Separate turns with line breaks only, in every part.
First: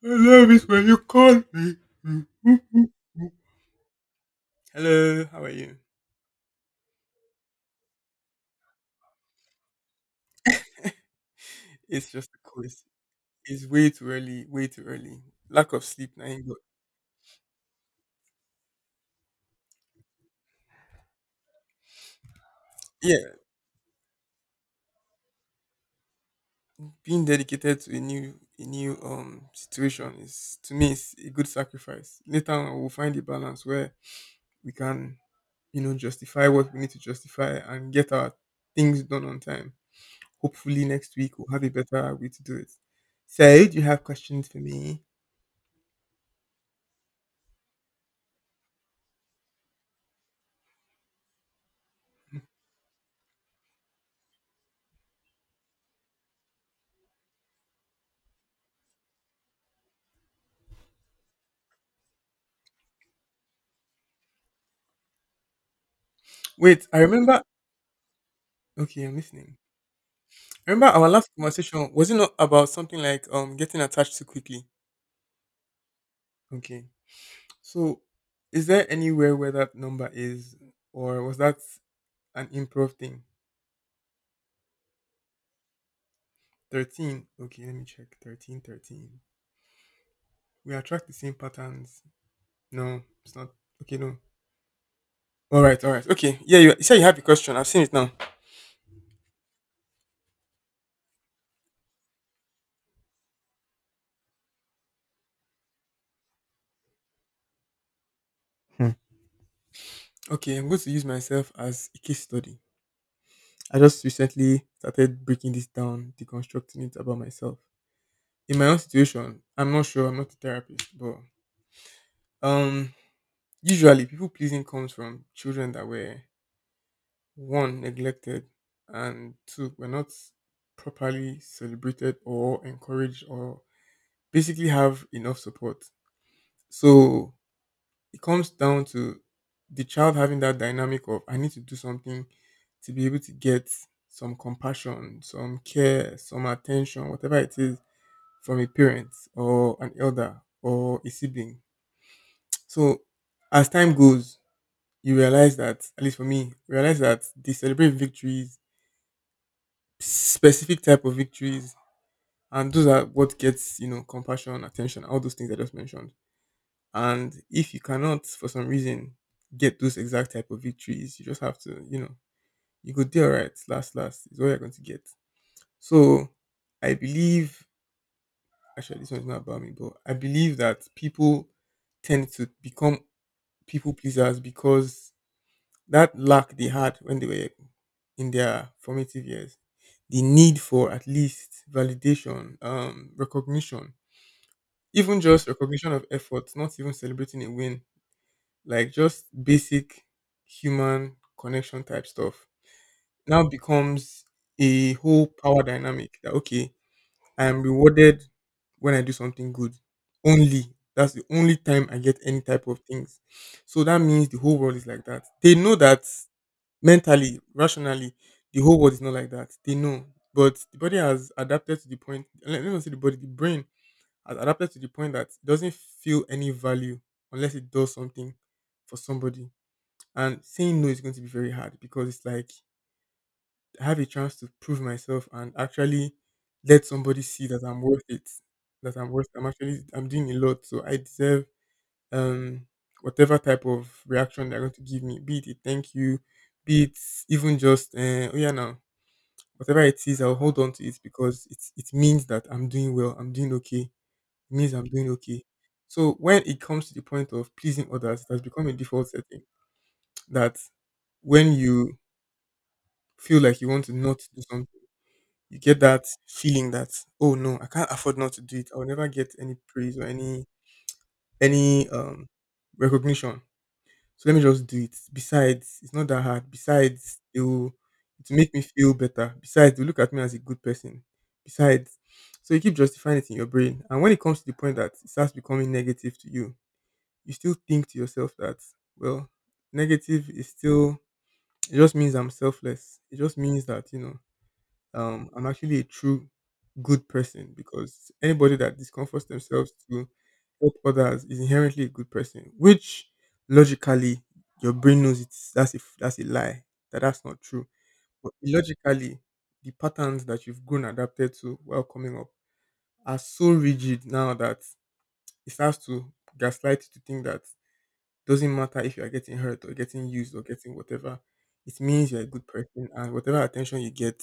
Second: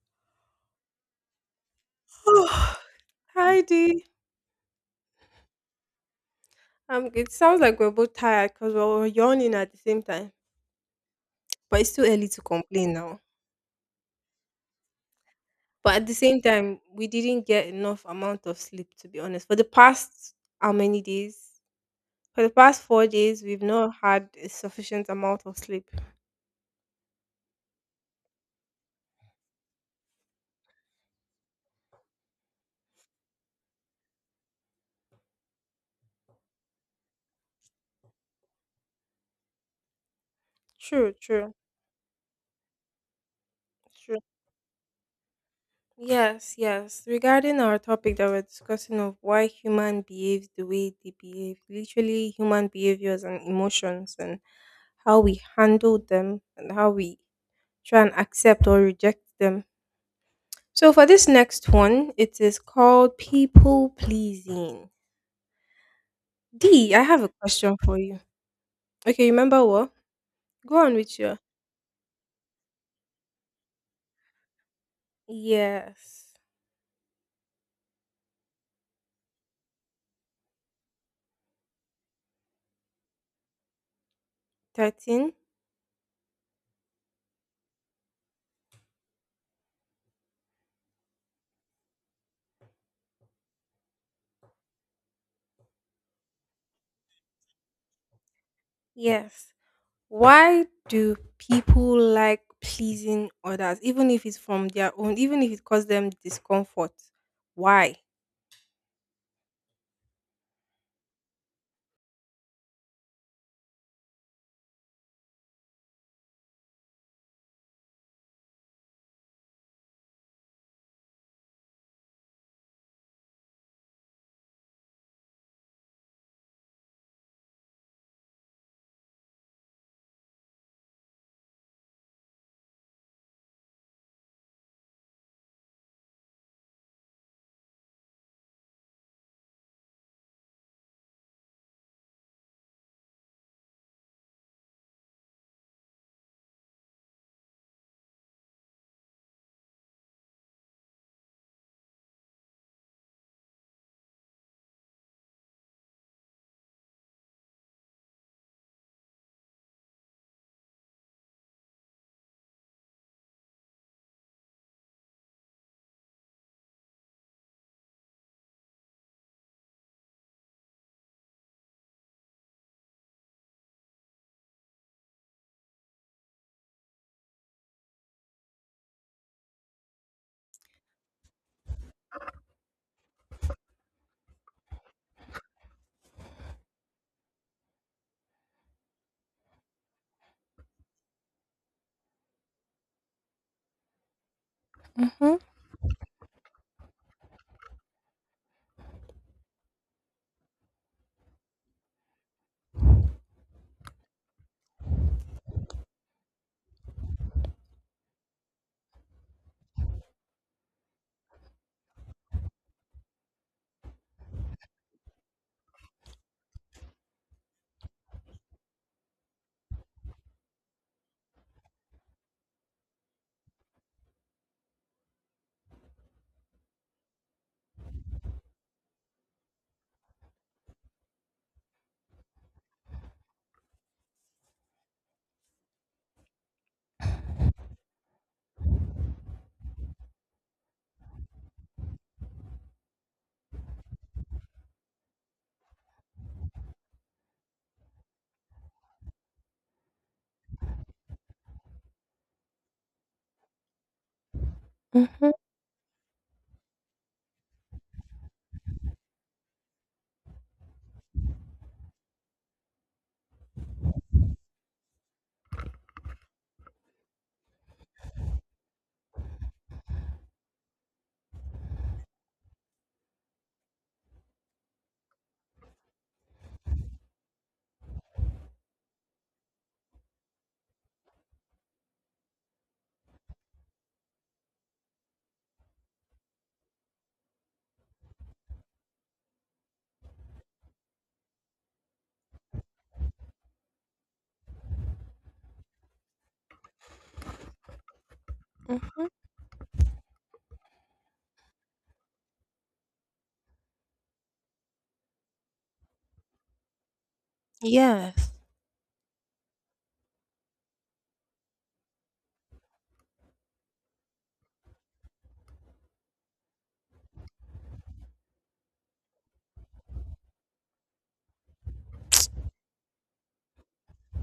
I love it when you call me.
Oh, hi, Dee.
Hello, how are you?
It sounds like we're both tired because we were yawning at the same time. But it's too
It's
early
just a
to
course.
complain now.
It's way too early, way too early. Lack of
But at
sleep
the
now.
same
But
time, we didn't get enough amount of sleep, to be honest. For the past how many days? For the past four
yeah,
days, we've not had a sufficient amount of sleep.
being dedicated to a new situation is to me is a good sacrifice. Later on we'll find a balance where we can justify what we need to justify and get our things done on time. Hopefully
True,
next week we'll
true,
have a better way to do it. So do you have
true.
questions for me?
Yes, yes. Regarding our topic that we're discussing of why human behaves the way they behave, literally human behaviors and emotions and how we handle them and how we try and accept or reject them. So for this next one, it is called people pleasing.
Wait,
D,
I
I have a
remember.
question for you.
Okay, I'm
Okay,
listening.
remember what? Go
Remember
on
our
with
last
your.
conversation, was it not about something like getting attached too quickly?
Yes.
Okay. So is there anywhere where that number is, or was that an improv thing?
13?
13. Okay, let me check. 13, 13. We attract the same patterns. No, it's not. Okay, no. All right, all right. Okay. Yeah, you said you have a question. I've seen it now.
Yes. Why do people like pleasing others, even if it's from their own, even if it causes them discomfort? Why?
Hmm. Okay, I'm going to use myself as a case study. I just recently started breaking this down, deconstructing it about myself. In my own situation, I'm not sure, I'm not a therapist, but Um, usually people pleasing comes from children that were, one, neglected, and two, were not properly celebrated or encouraged or basically have enough support. So it comes down to the child having that dynamic of, I need to do something to be able to get some compassion, some care, some attention, whatever it is, from a parent or an elder or a sibling. So as time goes, you realize that, at least for me, realize that they celebrate victories, specific type of victories, and those are what gets, compassion, attention, all those things I just mentioned. And if you cannot for some reason get those exact type of victories, you just have to, you go there. Right, last last is all you're going to get. So I believe, actually this one's not about me, but I believe that people tend to become people pleasers because that lack they had when they were in their formative years, the need for at least validation, recognition, even
Mm-hmm.
just recognition of effort, not even celebrating a win, like just basic human connection type stuff, now becomes a whole power dynamic that, okay, I am rewarded when I do something good only. That's the only time I get any type of things. So that means the whole world is like that. They know that mentally, rationally, the whole world is not like that. They know. But the body has adapted to the point, let me not say the body, the brain has adapted to the point that it doesn't feel any value unless it does something for somebody. And saying no is going to be very hard, because it's like I have a chance to prove myself and actually let somebody see that I'm worth it, that I'm worth, I'm actually, I'm doing a lot. So I deserve, um, whatever type of reaction they're going to give me, be it a thank you, be it even just, oh yeah, now, whatever it is, I'll hold on to it because it means that I'm doing well, I'm doing okay, it means I'm doing
Mm-hmm.
okay. So when it comes to the point of pleasing others, it has become a default setting that when you feel like you want to not do something, you get that feeling that, oh no, I can't afford not to do it. I'll never get any praise or any recognition. So let me just do it. Besides, it's not that hard. Besides, it will make me feel better. Besides, they look at me as a good person. Besides, so you keep justifying it in your brain. And when it comes to the point that it starts becoming negative to you, you still think to yourself that, well, negative is still, it just means I'm selfless. It just means that, you know, I'm actually a true good person, because anybody that
Mm-hmm.
discomforts themselves to help others is inherently a good person, which logically your brain knows, it's that's a f- that's a lie, that that's not true.
Yes.
But logically, the patterns that you've grown adapted to while coming up are so rigid now that it starts to gaslight you to think that, doesn't matter if you are getting hurt or getting used or getting whatever. It means you're a good person, and whatever attention you get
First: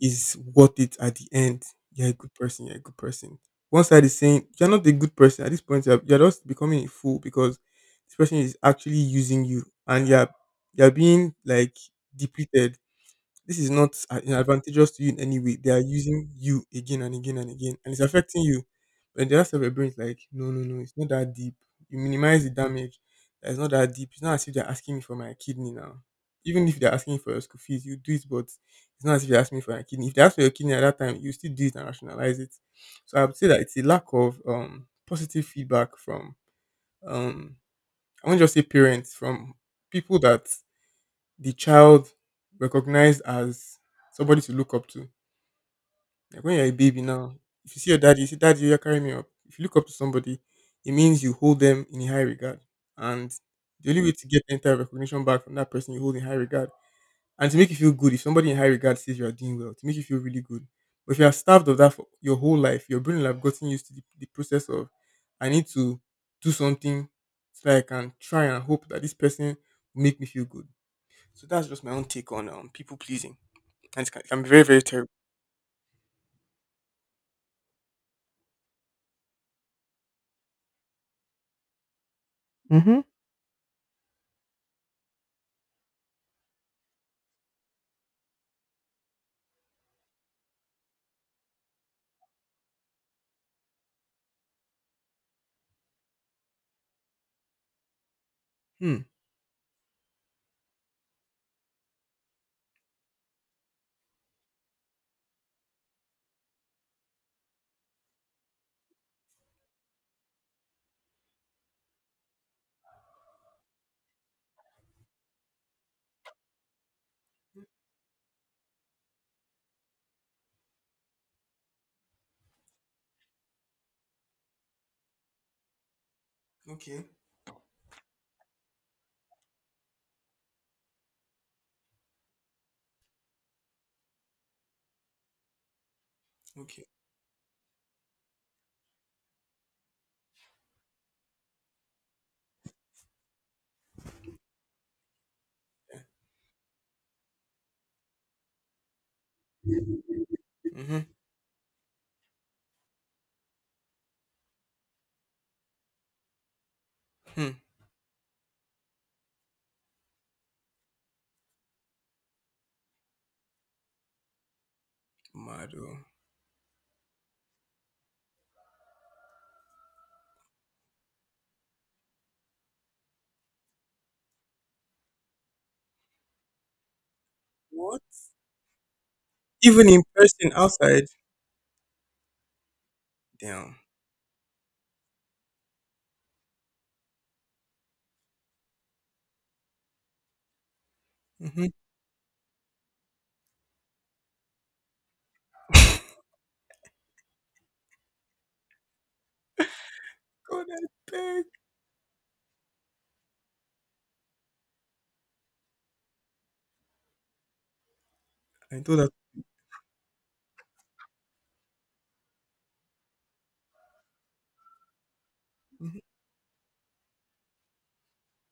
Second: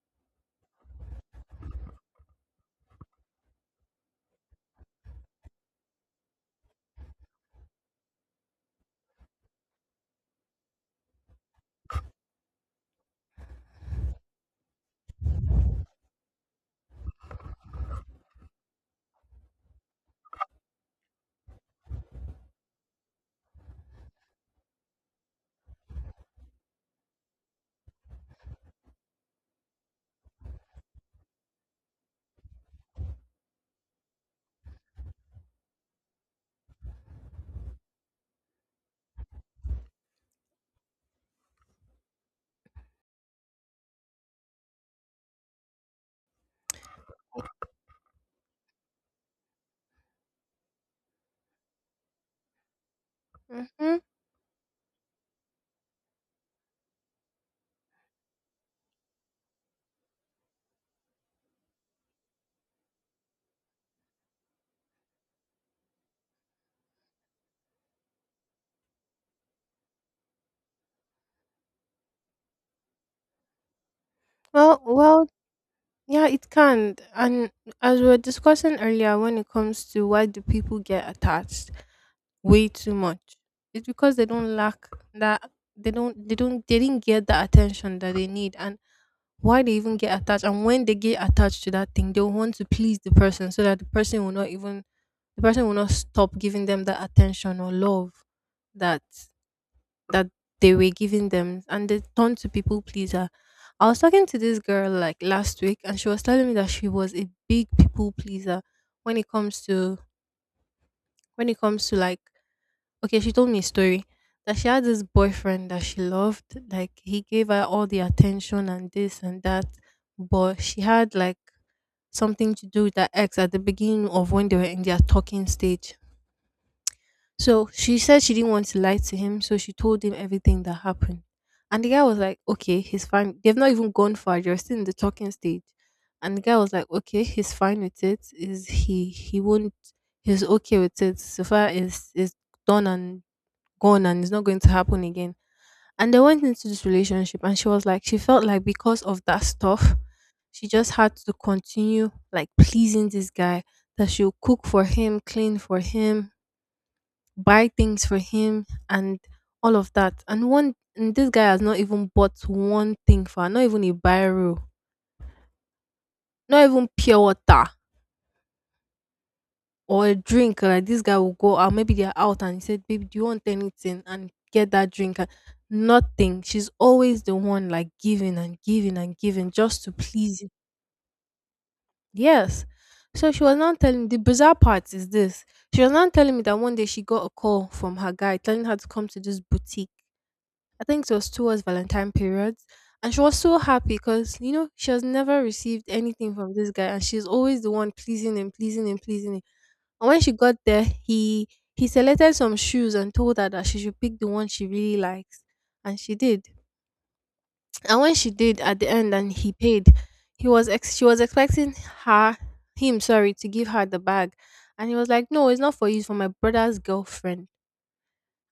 is worth it at the end. You're a good person. You're a good person. One side is saying you're not a good person at this point. You're just becoming a fool because this person is actually using you, and you're being like depleted. This is not advantageous to you in any way. They are using you again and again and again, and it's affecting you. But the rest of your brain is like, no, no, no, it's not that deep. You minimize the damage. It's not that deep. It's not as if they're asking me for my kidney now. Even if they're asking for your school fees, you do it, but it's not as if they're asking me for your kidney. If they ask for your kidney at that time, you still do it and rationalize it. So I would say that it's a lack of, positive feedback from, um, I won't just say parents, from people that the child recognized as somebody to look up to. Like when you're a baby now, if you see your daddy, you say, Daddy, you're carrying me up. If you look up to somebody, it means you hold them in high regard. And the
Mm-hmm.
only way to get any type of recognition back from that person you hold in high regard, and to make you feel good, if somebody in high regard says you are doing well, to make you feel really good. But if you are starved of that for your whole life, your brain will have gotten used to the process of, I need to do something so that I can try and hope that this person will make me feel good. So that's just my own take on people pleasing, and it can be very, very
Well,
terrible.
well yeah, it can. And as we were discussing earlier, when it comes to why do people get attached way too
Hmm.
much, it's because they don't lack that they didn't get the attention that they need, and why they even get attached, and when they get attached to that thing, they want to please the person so that the person will not stop giving them the attention or love
Hmm.
that that they were giving them, and they turned to people pleaser. I was talking to this girl like last week, and she was telling me that she was a big people pleaser when it comes to when it comes to, like, okay, she told me a story that she had this boyfriend that she loved, like he gave her all the attention and this and that, but she had like something to do with her ex at the beginning of when they were in their talking stage.
Okay.
So she said she didn't want to lie to him, so she told him everything that happened. And the guy was like, okay, he's fine. They've not even gone far, they're still in the talking stage. And the guy was
Okay.
like, okay, he's fine with it. Is he won't He's okay with it. So far is done and gone, and it's not going to happen again.
Yeah.
And they went into this relationship, and she was like she felt like because of that stuff, she just
Mm-hmm.
had to continue like pleasing this guy, that she'll cook for him, clean for him,
Hmm.
buy things for him and all of that. And this guy has not even bought one thing for her, not even a biro,
Mad. Oh.
not even pure water or a drink. Like this guy will go out, maybe they're out and he said, "Baby, do you want anything?" And get that drink and nothing. She's always the one like
What?
giving and giving and giving just
Even
to
in
please him.
person outside.
Yes. So she was
Damn.
not telling The bizarre part is this. She was not telling me that one day she got a call from her guy telling her to come to this boutique. I think it was towards
Mm-hmm.
Valentine periods. And she was so happy because, she has never received anything from this guy, and she's always the one pleasing him, pleasing him, pleasing him. And when she got
God, I
there,
beg.
he selected some shoes and told her that she should pick the one she really likes. And she did. And when she did
I
at the
do that.
end and he paid, she was expecting her him, sorry, to give her the bag. And he was like, "No, it's not for
Mm-hmm.
you, it's for my brother's girlfriend."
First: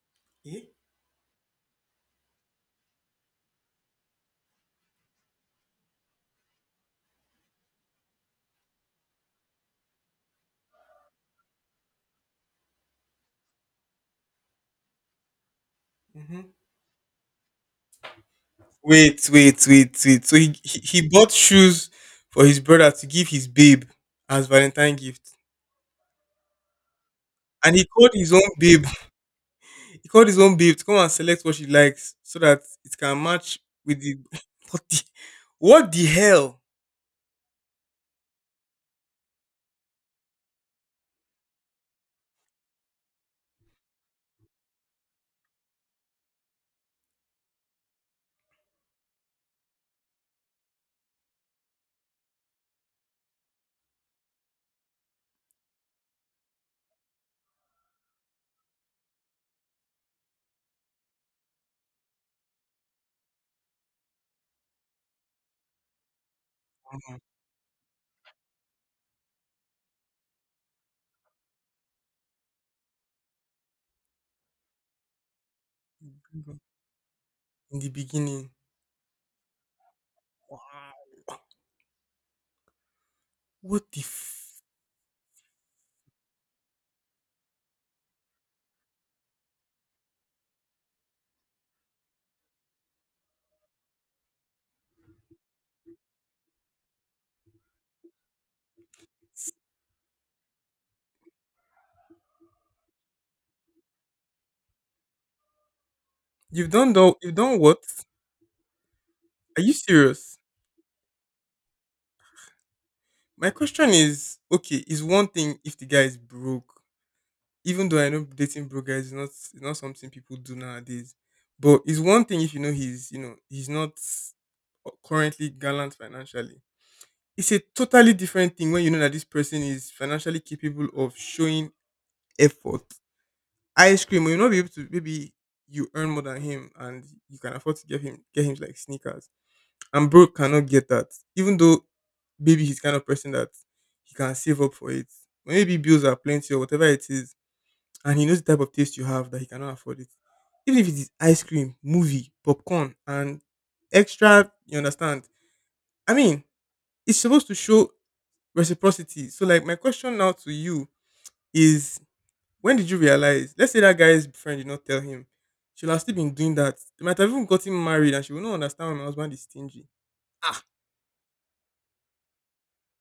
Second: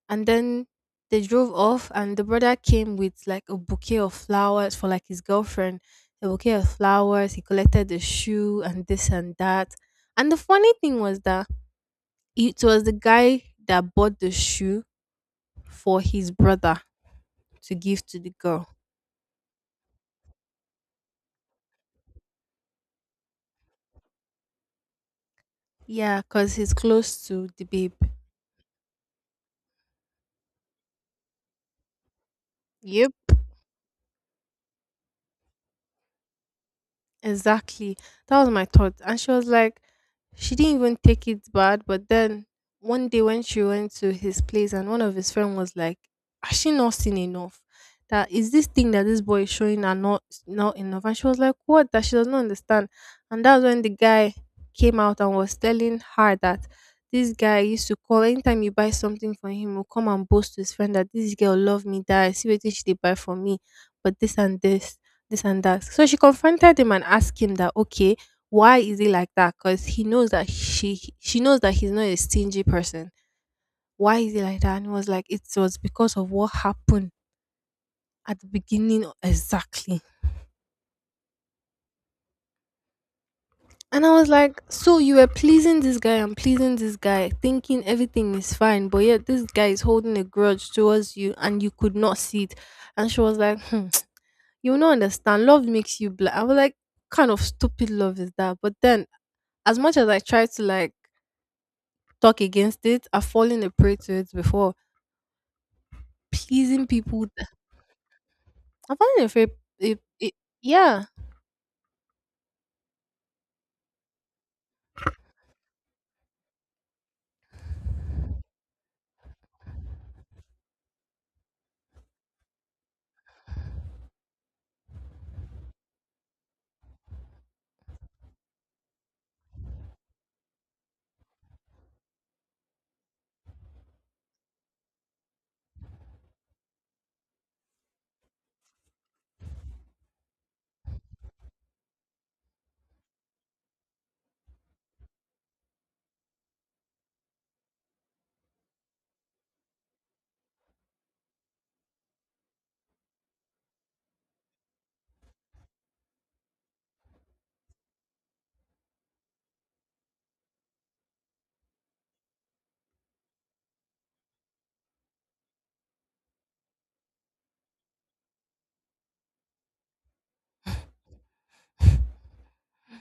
And then
Eh?
they drove off, and the brother came with like a bouquet of flowers for like his girlfriend, a bouquet of flowers. He collected the shoe and this and that. And the funny thing was that it was the guy that bought the shoe for his
Mm-hmm.
brother to give to the girl,
Wait, wait, wait, wait. So he bought shoes for his brother to give his babe as Valentine gift,
yeah, because he's close to the
and he
babe.
called his own babe. He called his own babe to come and select what she likes so that it
Yep.
can match with the, what the, hell.
Exactly. That was my thought. And she was like, she didn't even take it bad. But then one day when she went to his place and one of his friends was like, "Has she not seen enough? That is this thing that this boy is showing her, not enough." And she was like, "What?" That she does not understand. And that's when the guy came out and was telling her that this guy used to call anytime you buy something for him, will come and boast to his friend that this girl love me, that I see what she did buy for me, but this and that. So she confronted him and asked him that, okay, why is he like that? Because he knows that she knows that he's not a stingy person. Why is he like that? And he was like, it was because of what happened
In the
at the
beginning.
beginning exactly.
Wow. What the
And I was
f-.
like, so you were pleasing this guy and pleasing this guy, thinking everything is fine, but yet this guy is holding a grudge towards you, and you could not see it. And she was like, hmm, you will not understand. Love makes you blind. I was like, kind of stupid love is that? But then, as much as I tried to like talk against it. I've fallen a prey to it before.
You've
Pleasing
done, though,
people.
you've done what?
I've fallen a prey.
Are you
It, it,
serious?
yeah.
My question is, okay, is one thing if the guy is broke. Even though I know dating broke guys is not, is not something people do nowadays. But it's one thing if you know he's, he's not currently gallant financially. It's a totally different thing when you know that this person is financially capable of showing effort. Ice cream, you'll not be able to, maybe you earn more than him, and you can afford to give him get him like sneakers. And bro cannot get that. Even though maybe he's kind of person that he can save up for it. Or maybe bills are plenty or whatever it is, and he knows the type of taste you have that he cannot afford it. Even if it is ice cream, movie, popcorn, and extra, you understand? I mean, it's supposed to show reciprocity. So like my question now to you is, when did you realize, let's say that guy's friend did not tell him, she'll have still been doing that. They might have even gotten married and she will not understand why my husband is stingy. Ah,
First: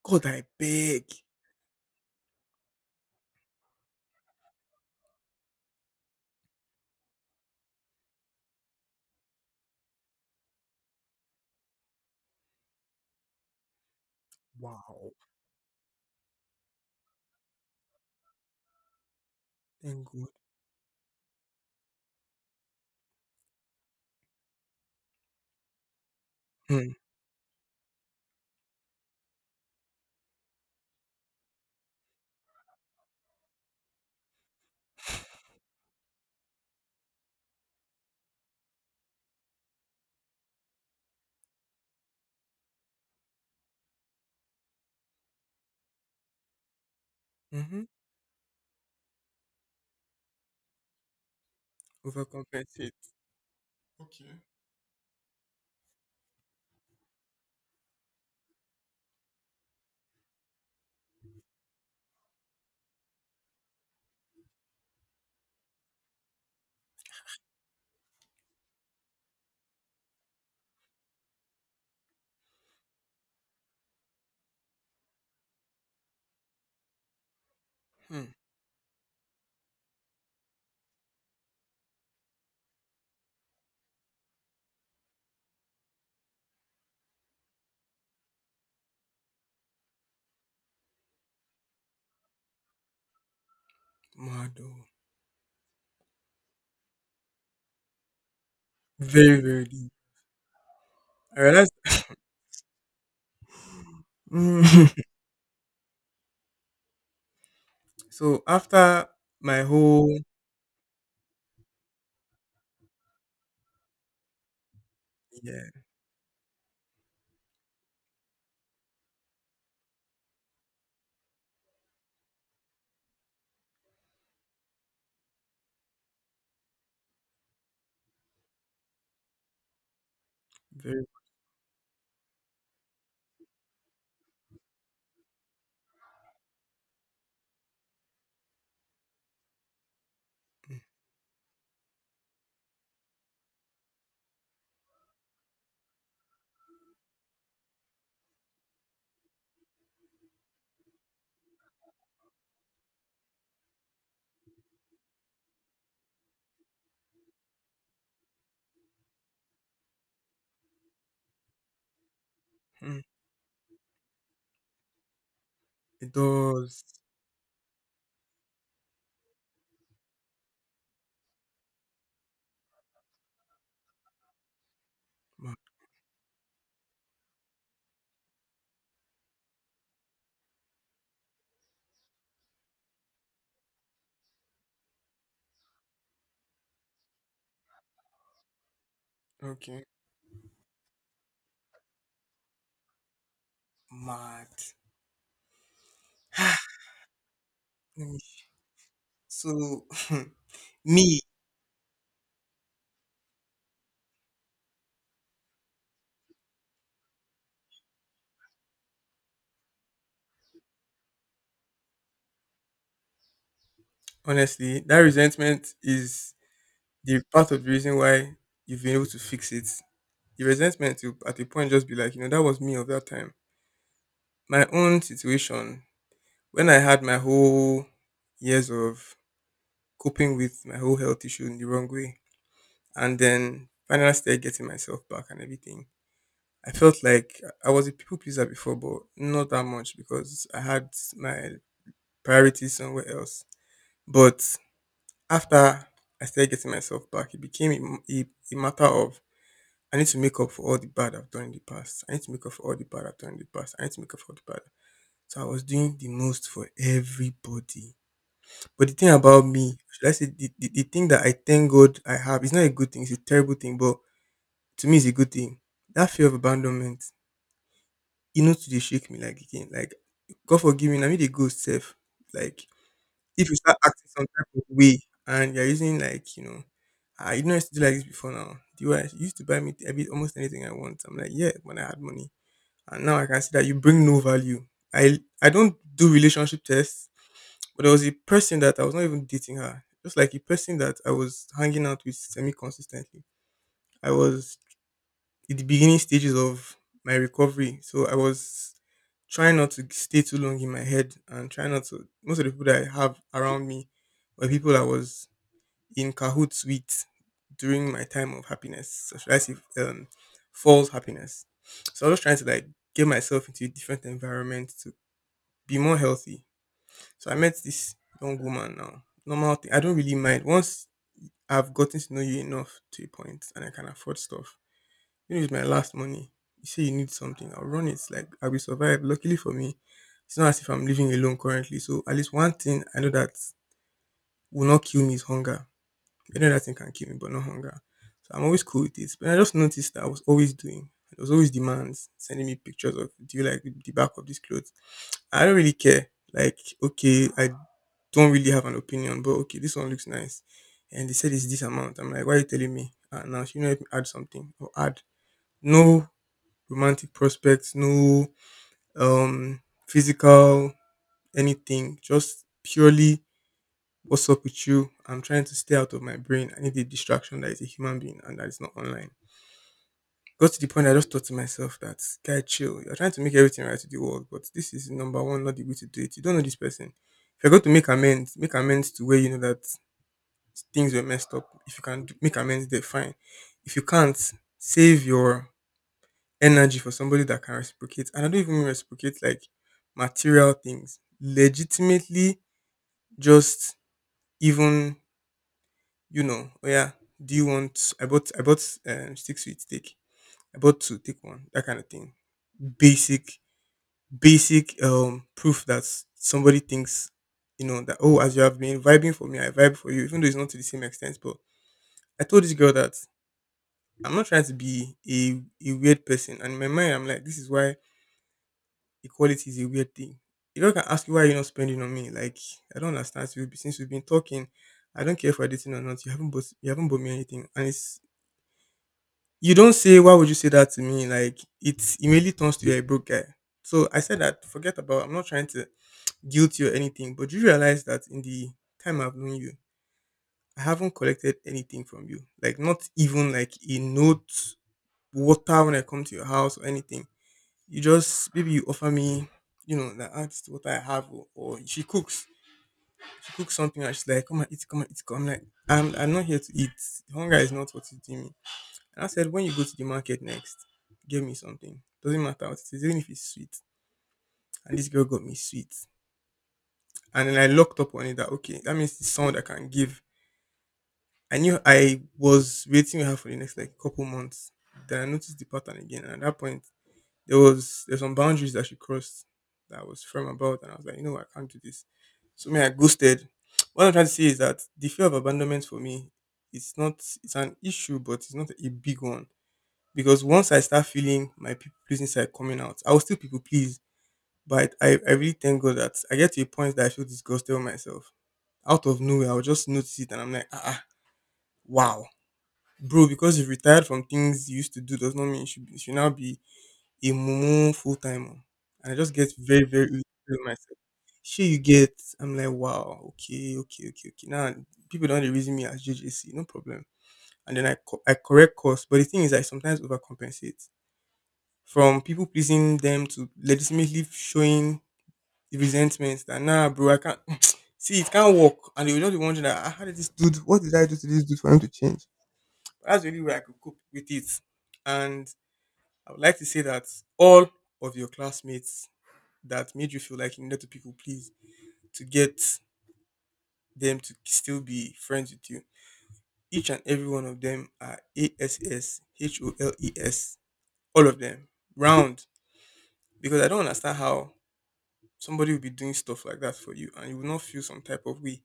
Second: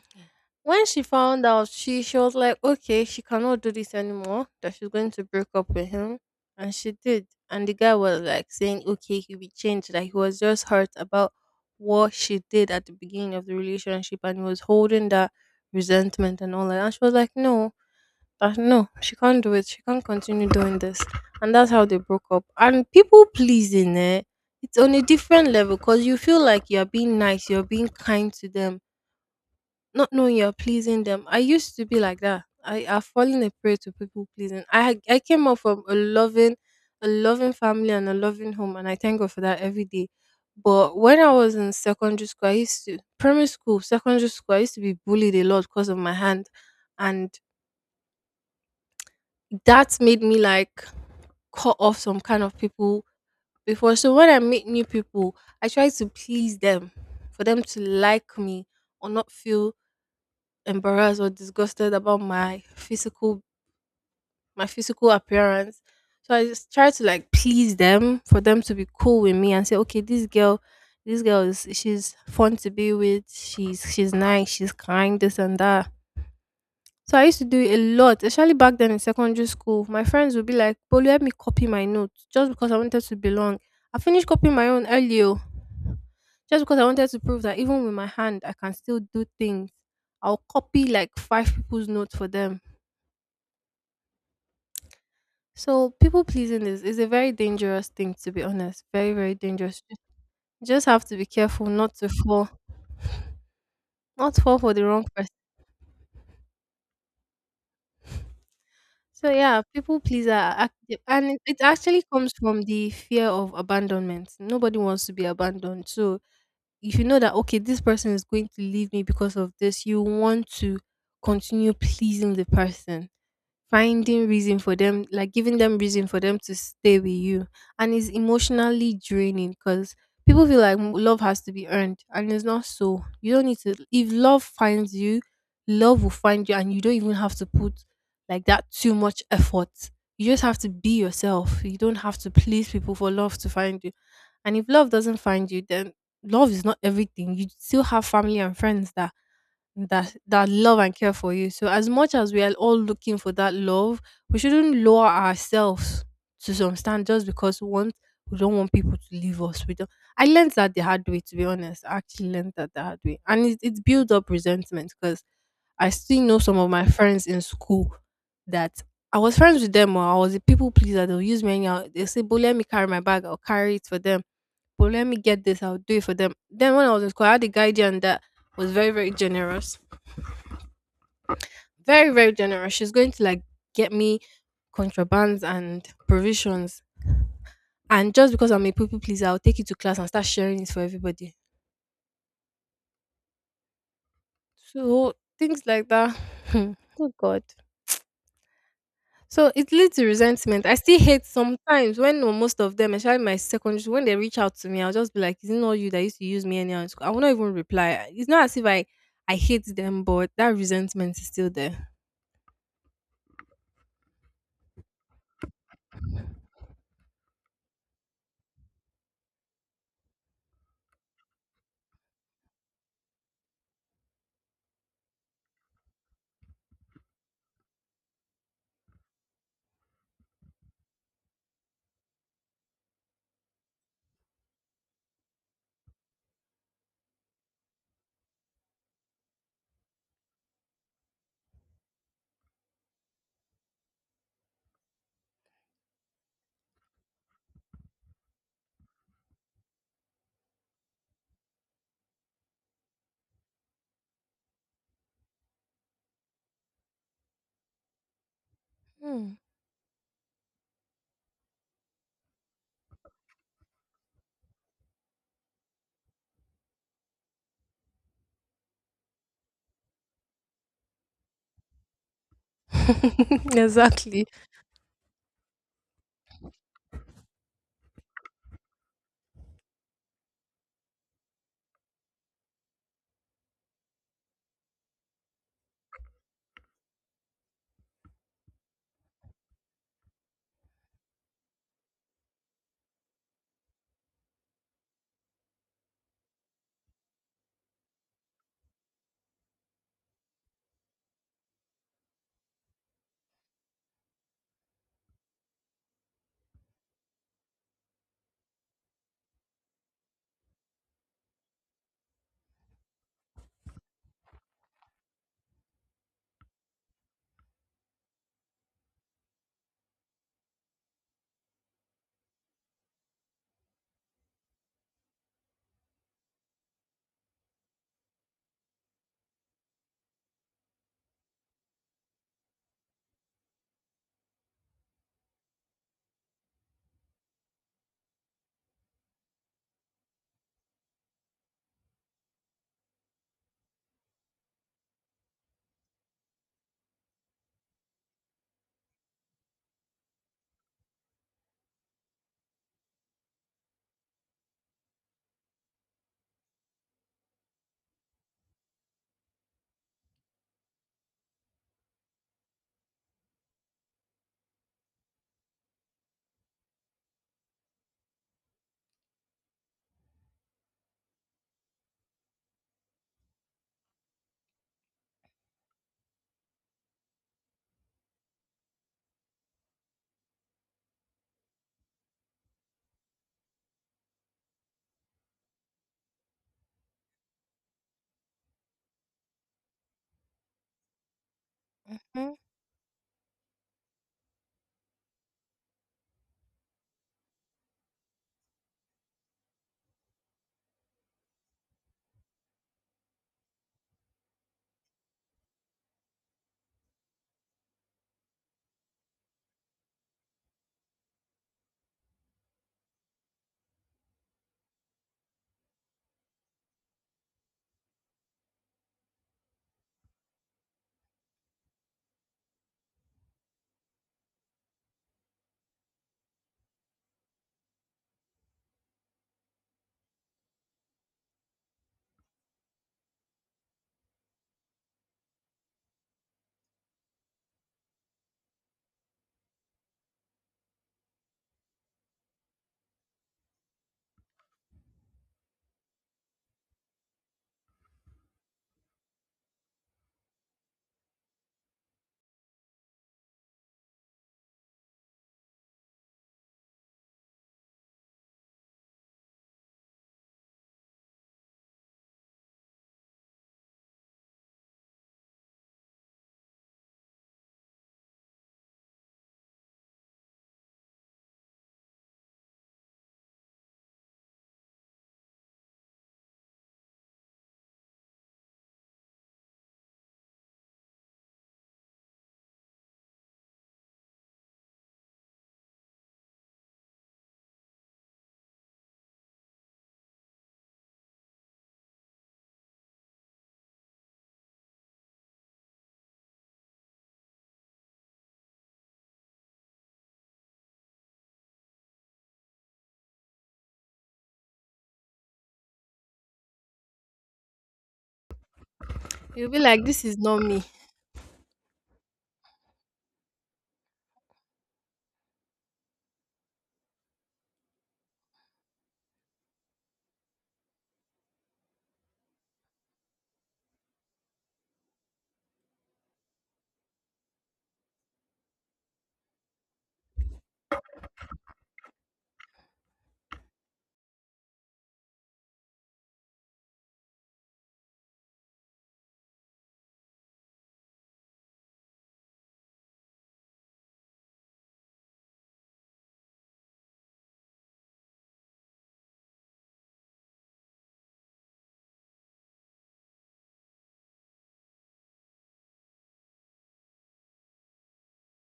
God, I
When she
beg.
found out, she was like, okay, she cannot do this anymore, that she's going to break up with him. And she did. And the guy was like saying, okay, he'll be changed. Like he was just hurt about what she did at the beginning of the relationship, and he was holding
Wow.
that resentment and all that. And she was like, no, no, she can't do it. She can't
Thank God.
continue doing this. And that's how they broke up. And people pleasing, eh, it's on a different level because you feel like you're
Hmm.
being nice, you're being kind to them, not knowing you're pleasing them. I used to be like that. I've fallen a prey to people pleasing. I came up from a loving, family and a loving home, and I thank God for that every day. But when I was in secondary school, I used to primary school, secondary school, I used to be bullied a lot because of my hand, and
Mm-hmm.
that made me like cut off some kind of people
Overcompensate.
before. So when
Okay.
I meet new people, I try to please them for them to like me or not feel embarrassed or disgusted about my physical appearance. So I just try to like please them for them to be cool with me and say, okay, this girl is she's fun to be with. She's nice. She's kind. This and that. So I used to do it a lot,
Hmm.
especially back then in secondary school. My friends would be like, "Bolu, help me copy my notes," just because I wanted to belong. I finished copying my own earlier just because I wanted to prove that even with my hand, I can still do things. I'll copy like five people's notes for them.
Mad, oh.
So people pleasing is a very dangerous thing, to be honest. Very, very
Very, very
dangerous.
deep.
You just have to be
I
careful
realized.
not to fall. Not fall for the
Mm.
wrong.
So after
So yeah,
my
people
whole,
pleaser are active, and it actually comes from the fear of abandonment. Nobody wants to be
yeah,
abandoned. So if you know that okay, this person is going to leave me because of this, you want to continue pleasing the person, finding reason for them, like giving them reason for them to stay with you, and it's emotionally draining because people feel like
very.
love has to be earned, and it's not. So you don't need to, if love finds you, love will find you, and you don't even have to put like that too much effort. You just have to be yourself. You don't have to please people for love to find you. And if love doesn't find you, then love is not everything. You still have family and friends that love and care for you. So as much as we are all looking for that love, we shouldn't lower ourselves to some stand just because we don't want people to leave us. We don't. I learned that the hard way. To be honest, I actually learned that the hard
Mm,
way, and it built up resentment because I
it
still know some of
does.
my friends in school that. I was friends with them, or I was a people pleaser. They'll use me anyhow. They say, "But let me carry my bag. I'll carry it for them. But let me get
Ma-.
this. I'll do it for them." Then when I was in school, I had a guardian that was very, very generous, she's going to like get me contrabands and provisions. And just because I'm a people pleaser, I'll take it to
Okay,
class and start sharing it for everybody.
mad.
So things like that. Oh God.
Let me-.
So it
So,
leads to resentment. I still
me,
hate sometimes when, or most of them, especially my secondary school, when they reach out to me, I'll just be like, is it not you that used to use me anyhow in school? I will not even reply. It's not as if I hate them, but that resentment is still there.
honestly, that resentment is the part of the reason why you've been able to fix it. The resentment will, at a point, just be like, that was me of that time. My own situation, when I had my whole years of coping with my whole health issue in the wrong way, and then finally started getting myself back and everything. I felt like I was a people pleaser before, but not that much because I had my priorities somewhere else. But after I started getting myself back, it became a matter of, I need to make up for all the bad I've done in the past. I need to make up for all the bad I've done in the past. I need to make up for all the bad. So I was doing the most for everybody. But the thing
Hmm.
about me, should I say, the thing that I thank God I have, it's not a good thing, it's a terrible thing, but to me, it's a good thing. That fear of abandonment, you know, to dey shake me like again. Like God forgive me, na me dey ghost sef. Like if you start acting some
Exactly.
type of way and you're using like, you know, "Ah, you know I didn't used to do like this before now. Do what? You used to buy me every almost anything I want." I'm like, "Yeah, when I had money." And now I can see that you bring no value. I don't do relationship tests, but there was a person that I was not even dating her. Just like a person that I was hanging out with semi consistently. I was in the beginning stages of my recovery. So I was trying not to stay too long in my head and trying not to. Most of the people that I have around me were people I was in cahoots with during my time of happiness. So should I say false happiness? So I was trying to like get myself into a different environment to be more healthy. So I met this young woman now. Normal thing. I don't really mind. Once I've gotten to know you enough to a point and I can afford stuff, you know, it's my last money. You say you need something, I'll run it. Like I will survive. Luckily for me, it's not as if I'm living alone currently. So at least one thing I know that will not kill me is hunger. I know that thing can kill me, but not hunger. So I'm always cool with it. But I just noticed that I was always doing. There was always demands, sending me pictures of do you like the back of this clothes? I don't really care. Like, okay, I don't really have an opinion, but okay, this one looks nice. And they said it's this amount. I'm like, why are you telling me? And now she know help me add something or add no romantic prospects, no um physical anything, just purely what's up with you. I'm trying to stay out of my brain. I need a distraction that is a human being and that is not online. Got to the point I just thought to myself that guy chill, you're trying to make everything right to the world, but this is number one, not the way to do it. You don't know this person. If you're going to make amends to where you know that things were messed up. If you can do, make amends there, fine. If you can't, save your energy for somebody that can reciprocate. And I don't even mean reciprocate like material things.
Hmm.
Legitimately, just even you know, oh yeah, do you want? I bought six sweet steak. I bought two, take one. That kind of thing. Basic, basic proof that s- somebody thinks you know that oh, as you have been vibing for me, I vibe for you, even though it's not to the same extent. But I told this girl that I'm not trying to be a weird person, and in my mind, I'm like, this is why equality is a weird thing. The girl can ask you why you're not spending on me. Like I don't understand. So we've- been- Since we've been talking, I don't care if we're dating or not. You haven't bought me anything, and it's you don't say why would you say that to me? Like it immediately turns to you're a broke guy. So I said that forget about. I'm not trying to guilt you or anything, but you realize that in the time I've known you, I haven't collected anything from you. Like not even like a note, water when I come to your house or anything you just maybe you offer me, you know, that asks what I have, or she cooks something, and she's like, "Come and eat, come and eat." Come, I'm like, I'm not here to eat. Hunger is not what is doing me. And I said, when you go to the market next, give me something. Doesn't matter what it is, even if it's sweet. And this girl got me sweet, and then I locked up on it that okay, that means it's someone that can give. I knew I was waiting with her for the next like couple months. Then I noticed the pattern again, and at that point, there's some boundaries that she crossed that I was firm about, and I was like, you know, what, I can't do this. So me, I ghosted. What I'm trying to say is that the fear of abandonment for me, it's not it's an issue, but it's not a big one because once I start feeling my people pleasing side coming out, I will still people please, but I really thank God that I get to a point that I feel disgusted with myself. Out of nowhere, I'll just notice it, and I'm like, ah, ah, wow, bro, because you've retired from things you used to do does not mean you should now be a mumu full time. And I just get
You'll be
very, very
like, this
irritated
is
with
not me.
myself. Sure you get I'm like, wow, okay, okay, okay, okay. Now people don't really reason me as JJC, no problem. And then I co- I correct course. But the thing is I sometimes overcompensate. From people pleasing them to legitimately showing the resentments that nah bro, I can't see it can't work. And they will just be wondering that "Ah, how did this dude what did I do to this dude for him to change? That's really where I could cope with it. And I would like to say that all of your classmates that made you feel like you needed to people please to get them to still be friends with you. Each and every one of them are assholes. All of them. Round. Because I don't understand how somebody will be doing stuff like that for you and you will not feel some type of way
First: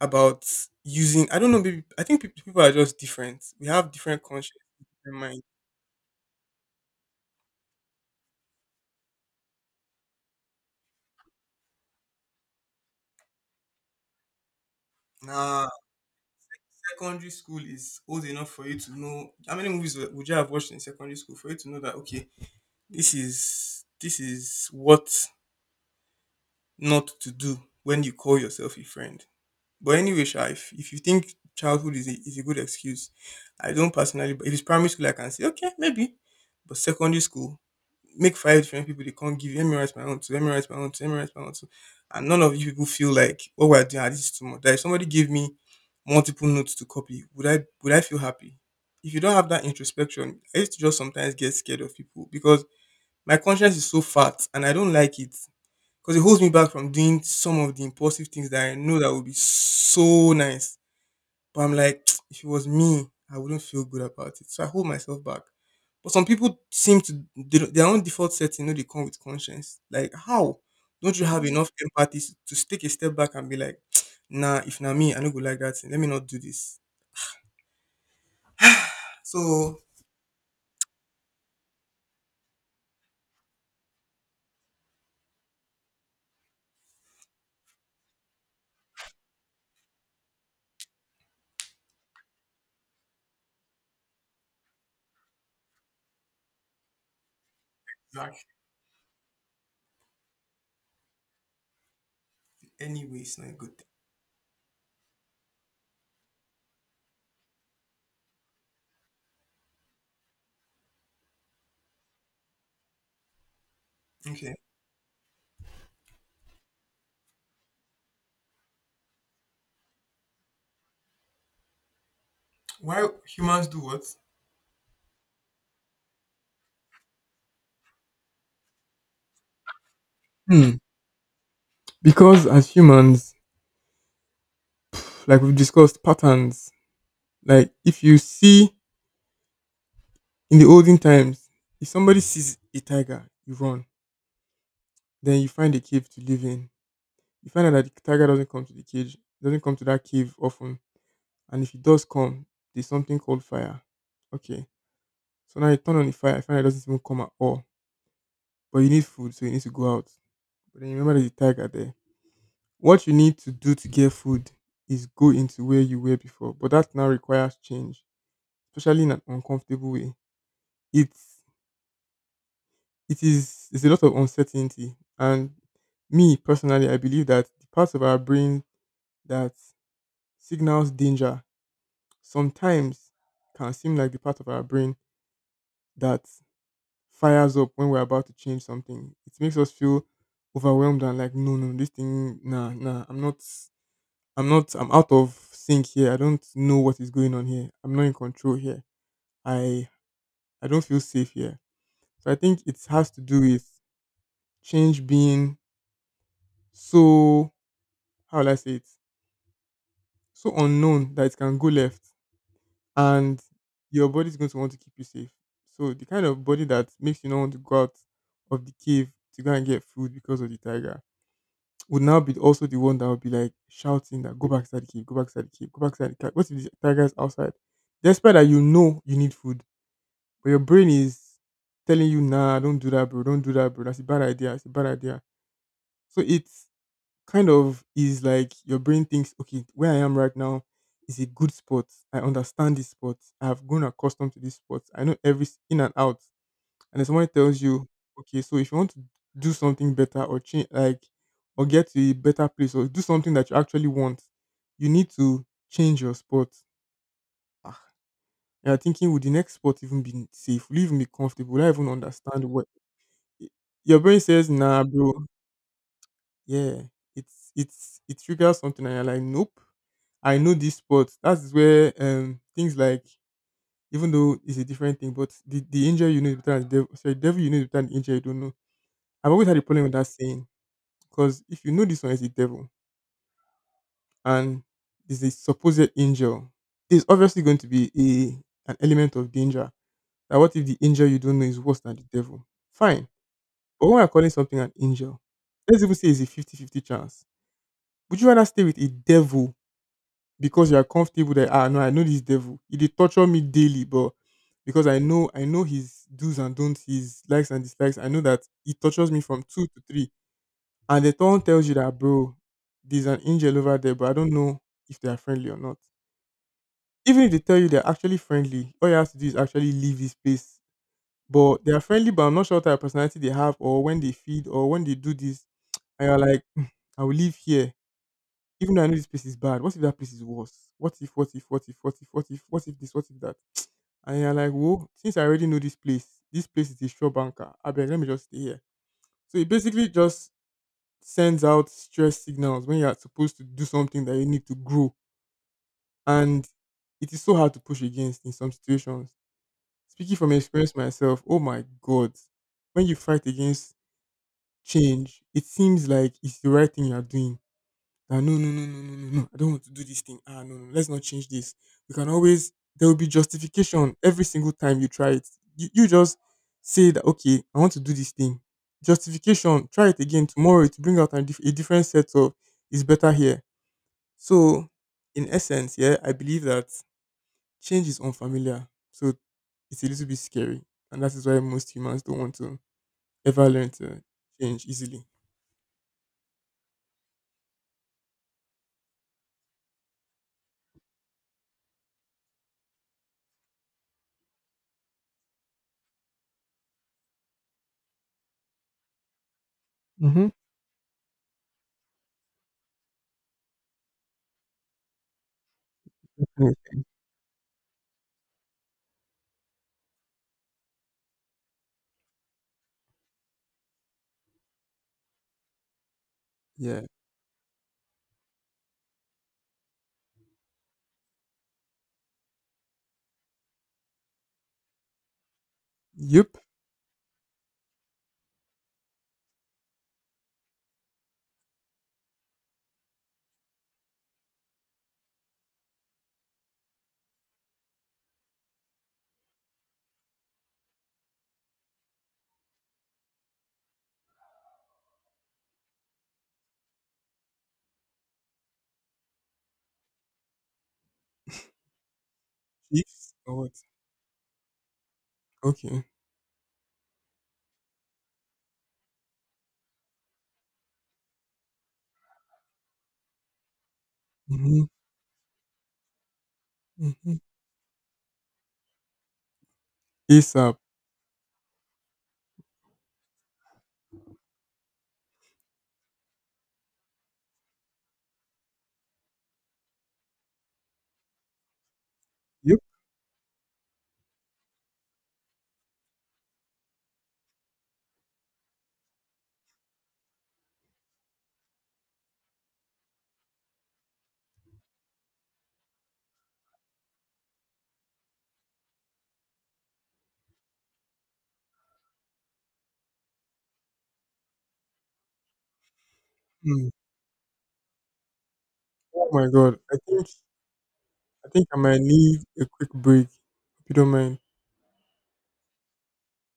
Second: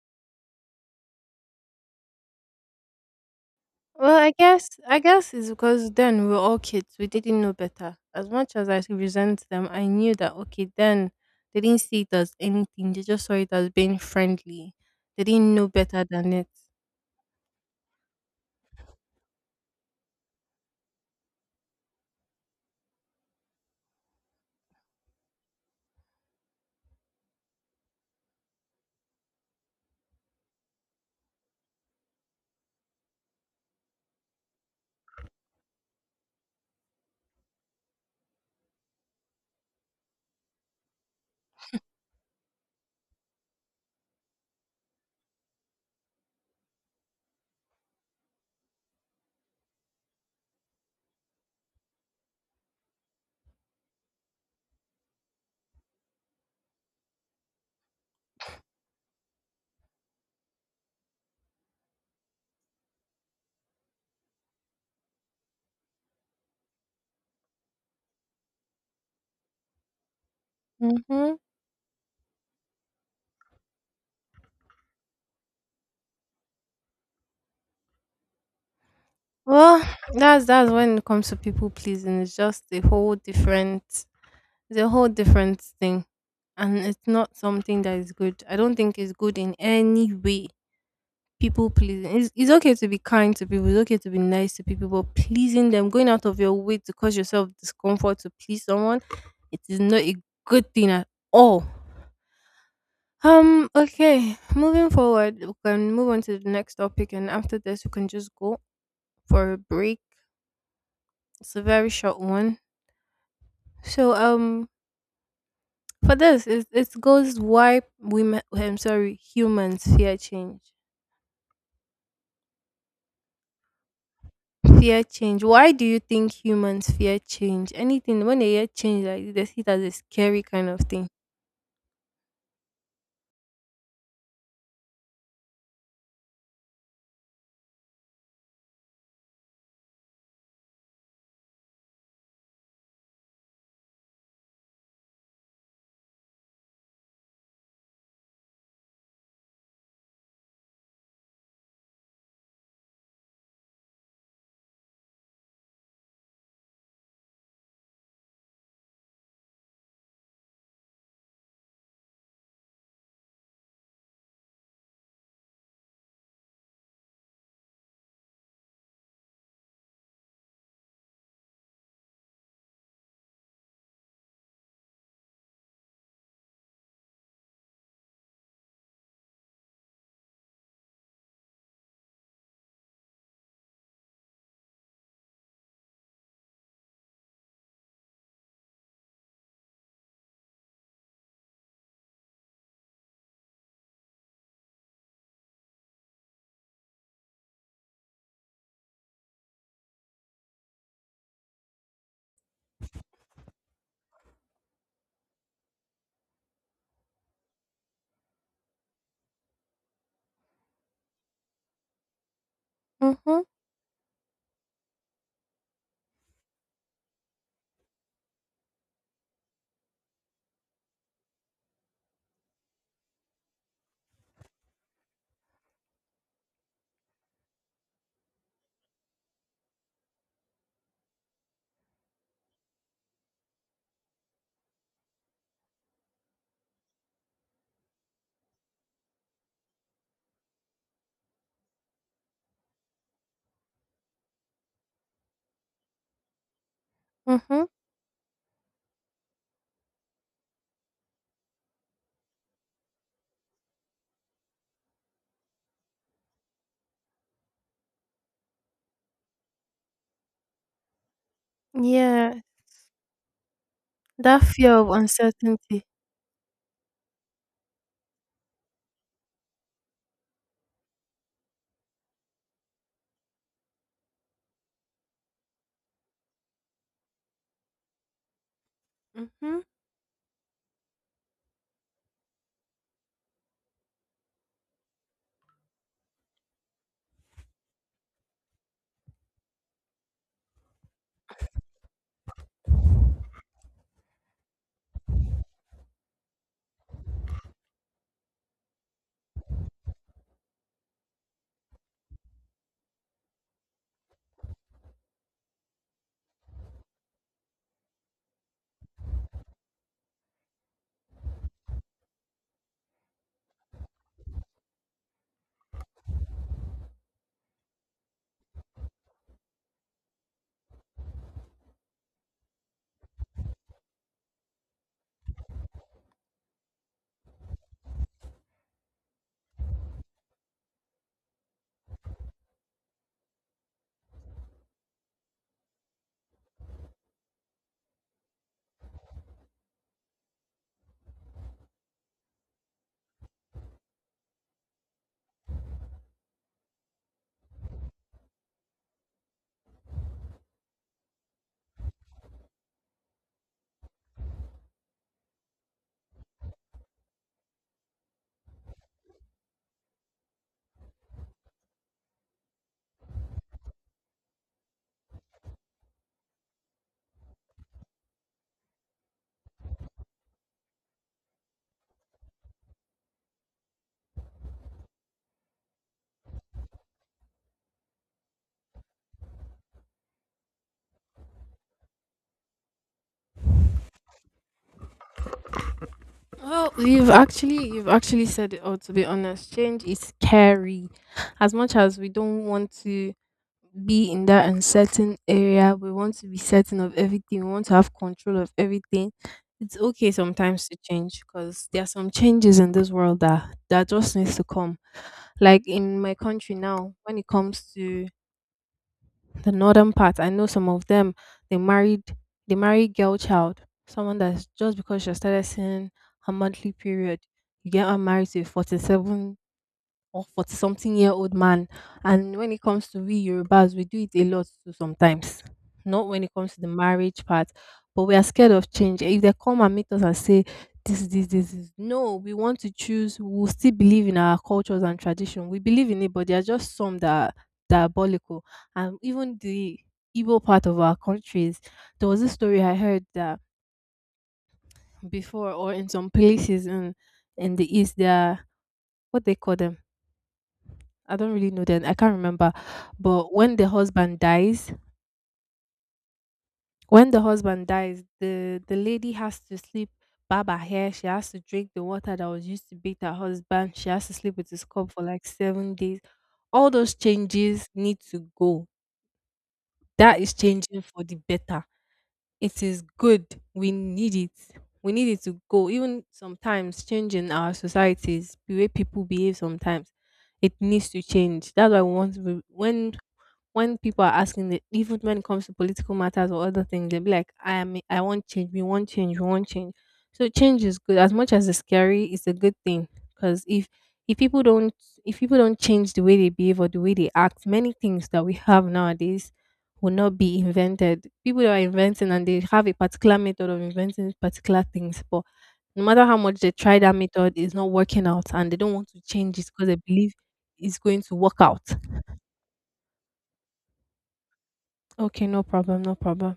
about using I don't know, maybe I think peop- people are just different. We have
Well,
different
I
conscience,
guess I
different
guess
mind.
it's because then we were all kids. We didn't know better. As much as I resent them, I knew that okay, then they didn't see it as anything. They just saw it as being friendly. They didn't
Nah,
know better than it.
secondary school is old enough for you to know how many movies would you have watched in secondary school for you to know that okay, this is what not to do when you call yourself a friend. But anyway, Sha, if you think childhood is a good excuse, I don't personally. But if it's primary school, I can say okay, maybe. But secondary school, make five different people they can't give. You, let me write my own too. Let me write my own too. Let me write my own too. And none of you people feel like what we're doing. Ah, this is too much. Like if somebody gave me multiple notes to copy, would I feel happy? If you don't have that introspection, I used to just sometimes get scared of people because my conscience is so fat and I don't like it because it holds me back from doing some of the impulsive things that I know that would be so nice. But I'm like, if it was me, I wouldn't feel good about it. So I hold myself back. But some people seem to they don't- their own default setting, you know, they come with conscience. Like, how don't you
Mm-hmm.
have mm, enough empathy s- to take a step back and be like, nah, if not me, I don't go like that. Let me not do this. So,
Well, that's when it comes to people pleasing. It's just a whole different, it's a whole different thing, and it's not something that is good. I don't think it's good in any way. People pleasing. It's okay to be kind to people. It's okay to be nice to people, but pleasing them, going out of your way to cause yourself discomfort to
like,
please someone, it is not a good thing at all.
anyway, it's not a good thing.
Okay. Moving forward, we can move on to the next topic, and after this, we can just go for a break. It's a very short one. So,
Okay.
for this, it goes why women. I'm sorry, humans fear change.
Why humans do what?
Fear change. Why do you think humans fear change? Anything when they hear change, like this, they see it as a scary kind
Hmm.
of thing.
Because as humans, like we've discussed, patterns. Like if you see in the olden times, if somebody sees a tiger, you run. Then you find a cave to live in. You find out that the tiger doesn't come to the cage, doesn't come to that cave often. And if it does come, there's something called fire. Okay. So now you turn on the fire, I find out it doesn't even come at all. But you need food, so you need to go out. But then you remember there's a tiger there. What you need to do to get food is go into where you were before. But that now requires change, especially in an uncomfortable way. It's it is it's a lot of uncertainty. And me personally, I believe that the parts of our brain that signals danger sometimes can seem like the part of our brain that fires up when we're about to change something. It makes us feel overwhelmed and like, no, no, this thing, nah, nah, I'm not, I'm not, I'm out of sync here. I don't know what is going on here. I'm not in control here. I, I don't feel safe here. So I think it has to do with change being so, how will I say it? So unknown that it can go left, and
Mhm.
your body's going to want to keep you safe. So the kind of body that makes you not want to go out of the cave to go and get food because of the tiger would now be also the one that would be like shouting that go back inside the cave, go back inside the cave, go back inside the cave. What if the tiger's outside? Despite that you know you need food, but your brain is telling you, nah, don't do that, bro, don't do that, bro. That's a bad idea. It's a bad idea. So it's kind of is like your brain thinks, okay, where I am right now is a good spot. I understand this spot. I have grown accustomed to this spot. I know every in and out. And then someone tells
Mhm.
you, okay, so if you want to do something better or change, like, or get to a better place or do something that you actually want, you need to change your spot. Ah, you're thinking, would the next spot even be safe? Will you even be comfortable? Will I even
Yeah,
understand what eh, your brain
that
says?
fear
Nah,
of
bro.
uncertainty.
Yeah, it triggers something, and you're like, nope, I know this spot. That's where things like, even though it's a different thing, but the angel you know is better than the devil. Sorry, devil you know is better than the angel you don't know. I've always had
Mhm.
a problem with that saying because if you know this one is the devil and is a supposed angel, there's obviously going to be a an element of danger. Now, what if the angel you don't know is worse than the devil? Fine, but when we're calling something an angel, let's even say it's a fifty-fifty chance. Would you rather stay with a devil because you are comfortable that, ah no, I know this devil. He did torture me daily, but because I know his do's and don'ts, his likes and dislikes, I know that he tortures me from two to three. And the thorn tells you that, bro, there's an angel over there, but I don't know if they are friendly or not. Even if they tell you they're actually friendly, all you have to do is actually leave this place. But they are friendly, but I'm not sure what type of personality they have or when they feed or when they do this. And you're like, "Hmm, I will live here even though I know this place is bad, what if that place is worse? What if, what if, what if, what if, what if, what if this, what if that?" And you're like, whoa, since I already know this place is a sure banker. I beg, let me just stay here. So it basically just sends out stress signals when you're supposed to do something that you need to grow. And it is so hard to push against in some situations. Speaking from experience myself, oh my God, when you fight against change, it seems like it's the right thing you're doing, that no, no, no, no, no, no, no, I don't want to do this thing. Ah, no, no, let's not change this. We can always, there will be justification every single time you try it. You just say that, okay, I want to do this thing. Justification. Try it again tomorrow to bring out a different set of is better here. So, in essence, yeah, I believe that change is unfamiliar. So it's a little bit scary, and that is why most humans don't want to ever learn to change easily.
Well, you've actually said it all. To be honest, change is scary. As much as we don't want to be in that uncertain area. We want to be certain of everything. We want to have control of everything. It's okay
Mm-hmm.
sometimes to change because there are some changes in this world that just needs to come. Like in my country now, when it comes to the northern part, I know some of them they married they married girl child, someone that's just because she started seeing her monthly
Yeah.
period, you get her married to a 47 or 40 something year old man. And when it comes to we Yorubas, we do it a lot too sometimes. Not when it
Yep.
comes to the marriage part, but we are scared of change. If they come and meet us and say, this, this, this, this. No, we want to choose. We will still believe in our cultures and tradition. We believe in it, but there are just some that are diabolical. And even the Igbo part of our countries, there was a story I heard that before, or in some places in the east, there are what they call them, I don't really know then. I can't remember.
Chiefs
But
or what?
when the husband dies,
Okay.
the lady has to sleep Baba her hair. She has to drink the water that was used to beat her husband. She has to sleep with his
Mhm,
cup for like 7 days. All those
mhm.
changes need to go. That is
ASAP.
changing for the better. It is good. We need it. We need it to go. Even sometimes changing our societies, the way people behave sometimes it needs to change. That's why we want to,
Yep.
when people are asking the even when it comes to political matters or other things, they'll be like, I want change, we want change, we want change. So change is good. As much as it's scary, it's a good thing. Because if if people don't if people don't change the way they behave or the way they act, many things that we have nowadays will not be invented. People are inventing and they have a particular method of inventing particular things, but no matter how much they
Mm.
try that method, it's not working out and they don't want to
Oh my
change it
God.
because
I
they
think
believe it's going to
I
work
think I
out.
might need a quick break. If you don't mind.
Okay, no problem, no problem.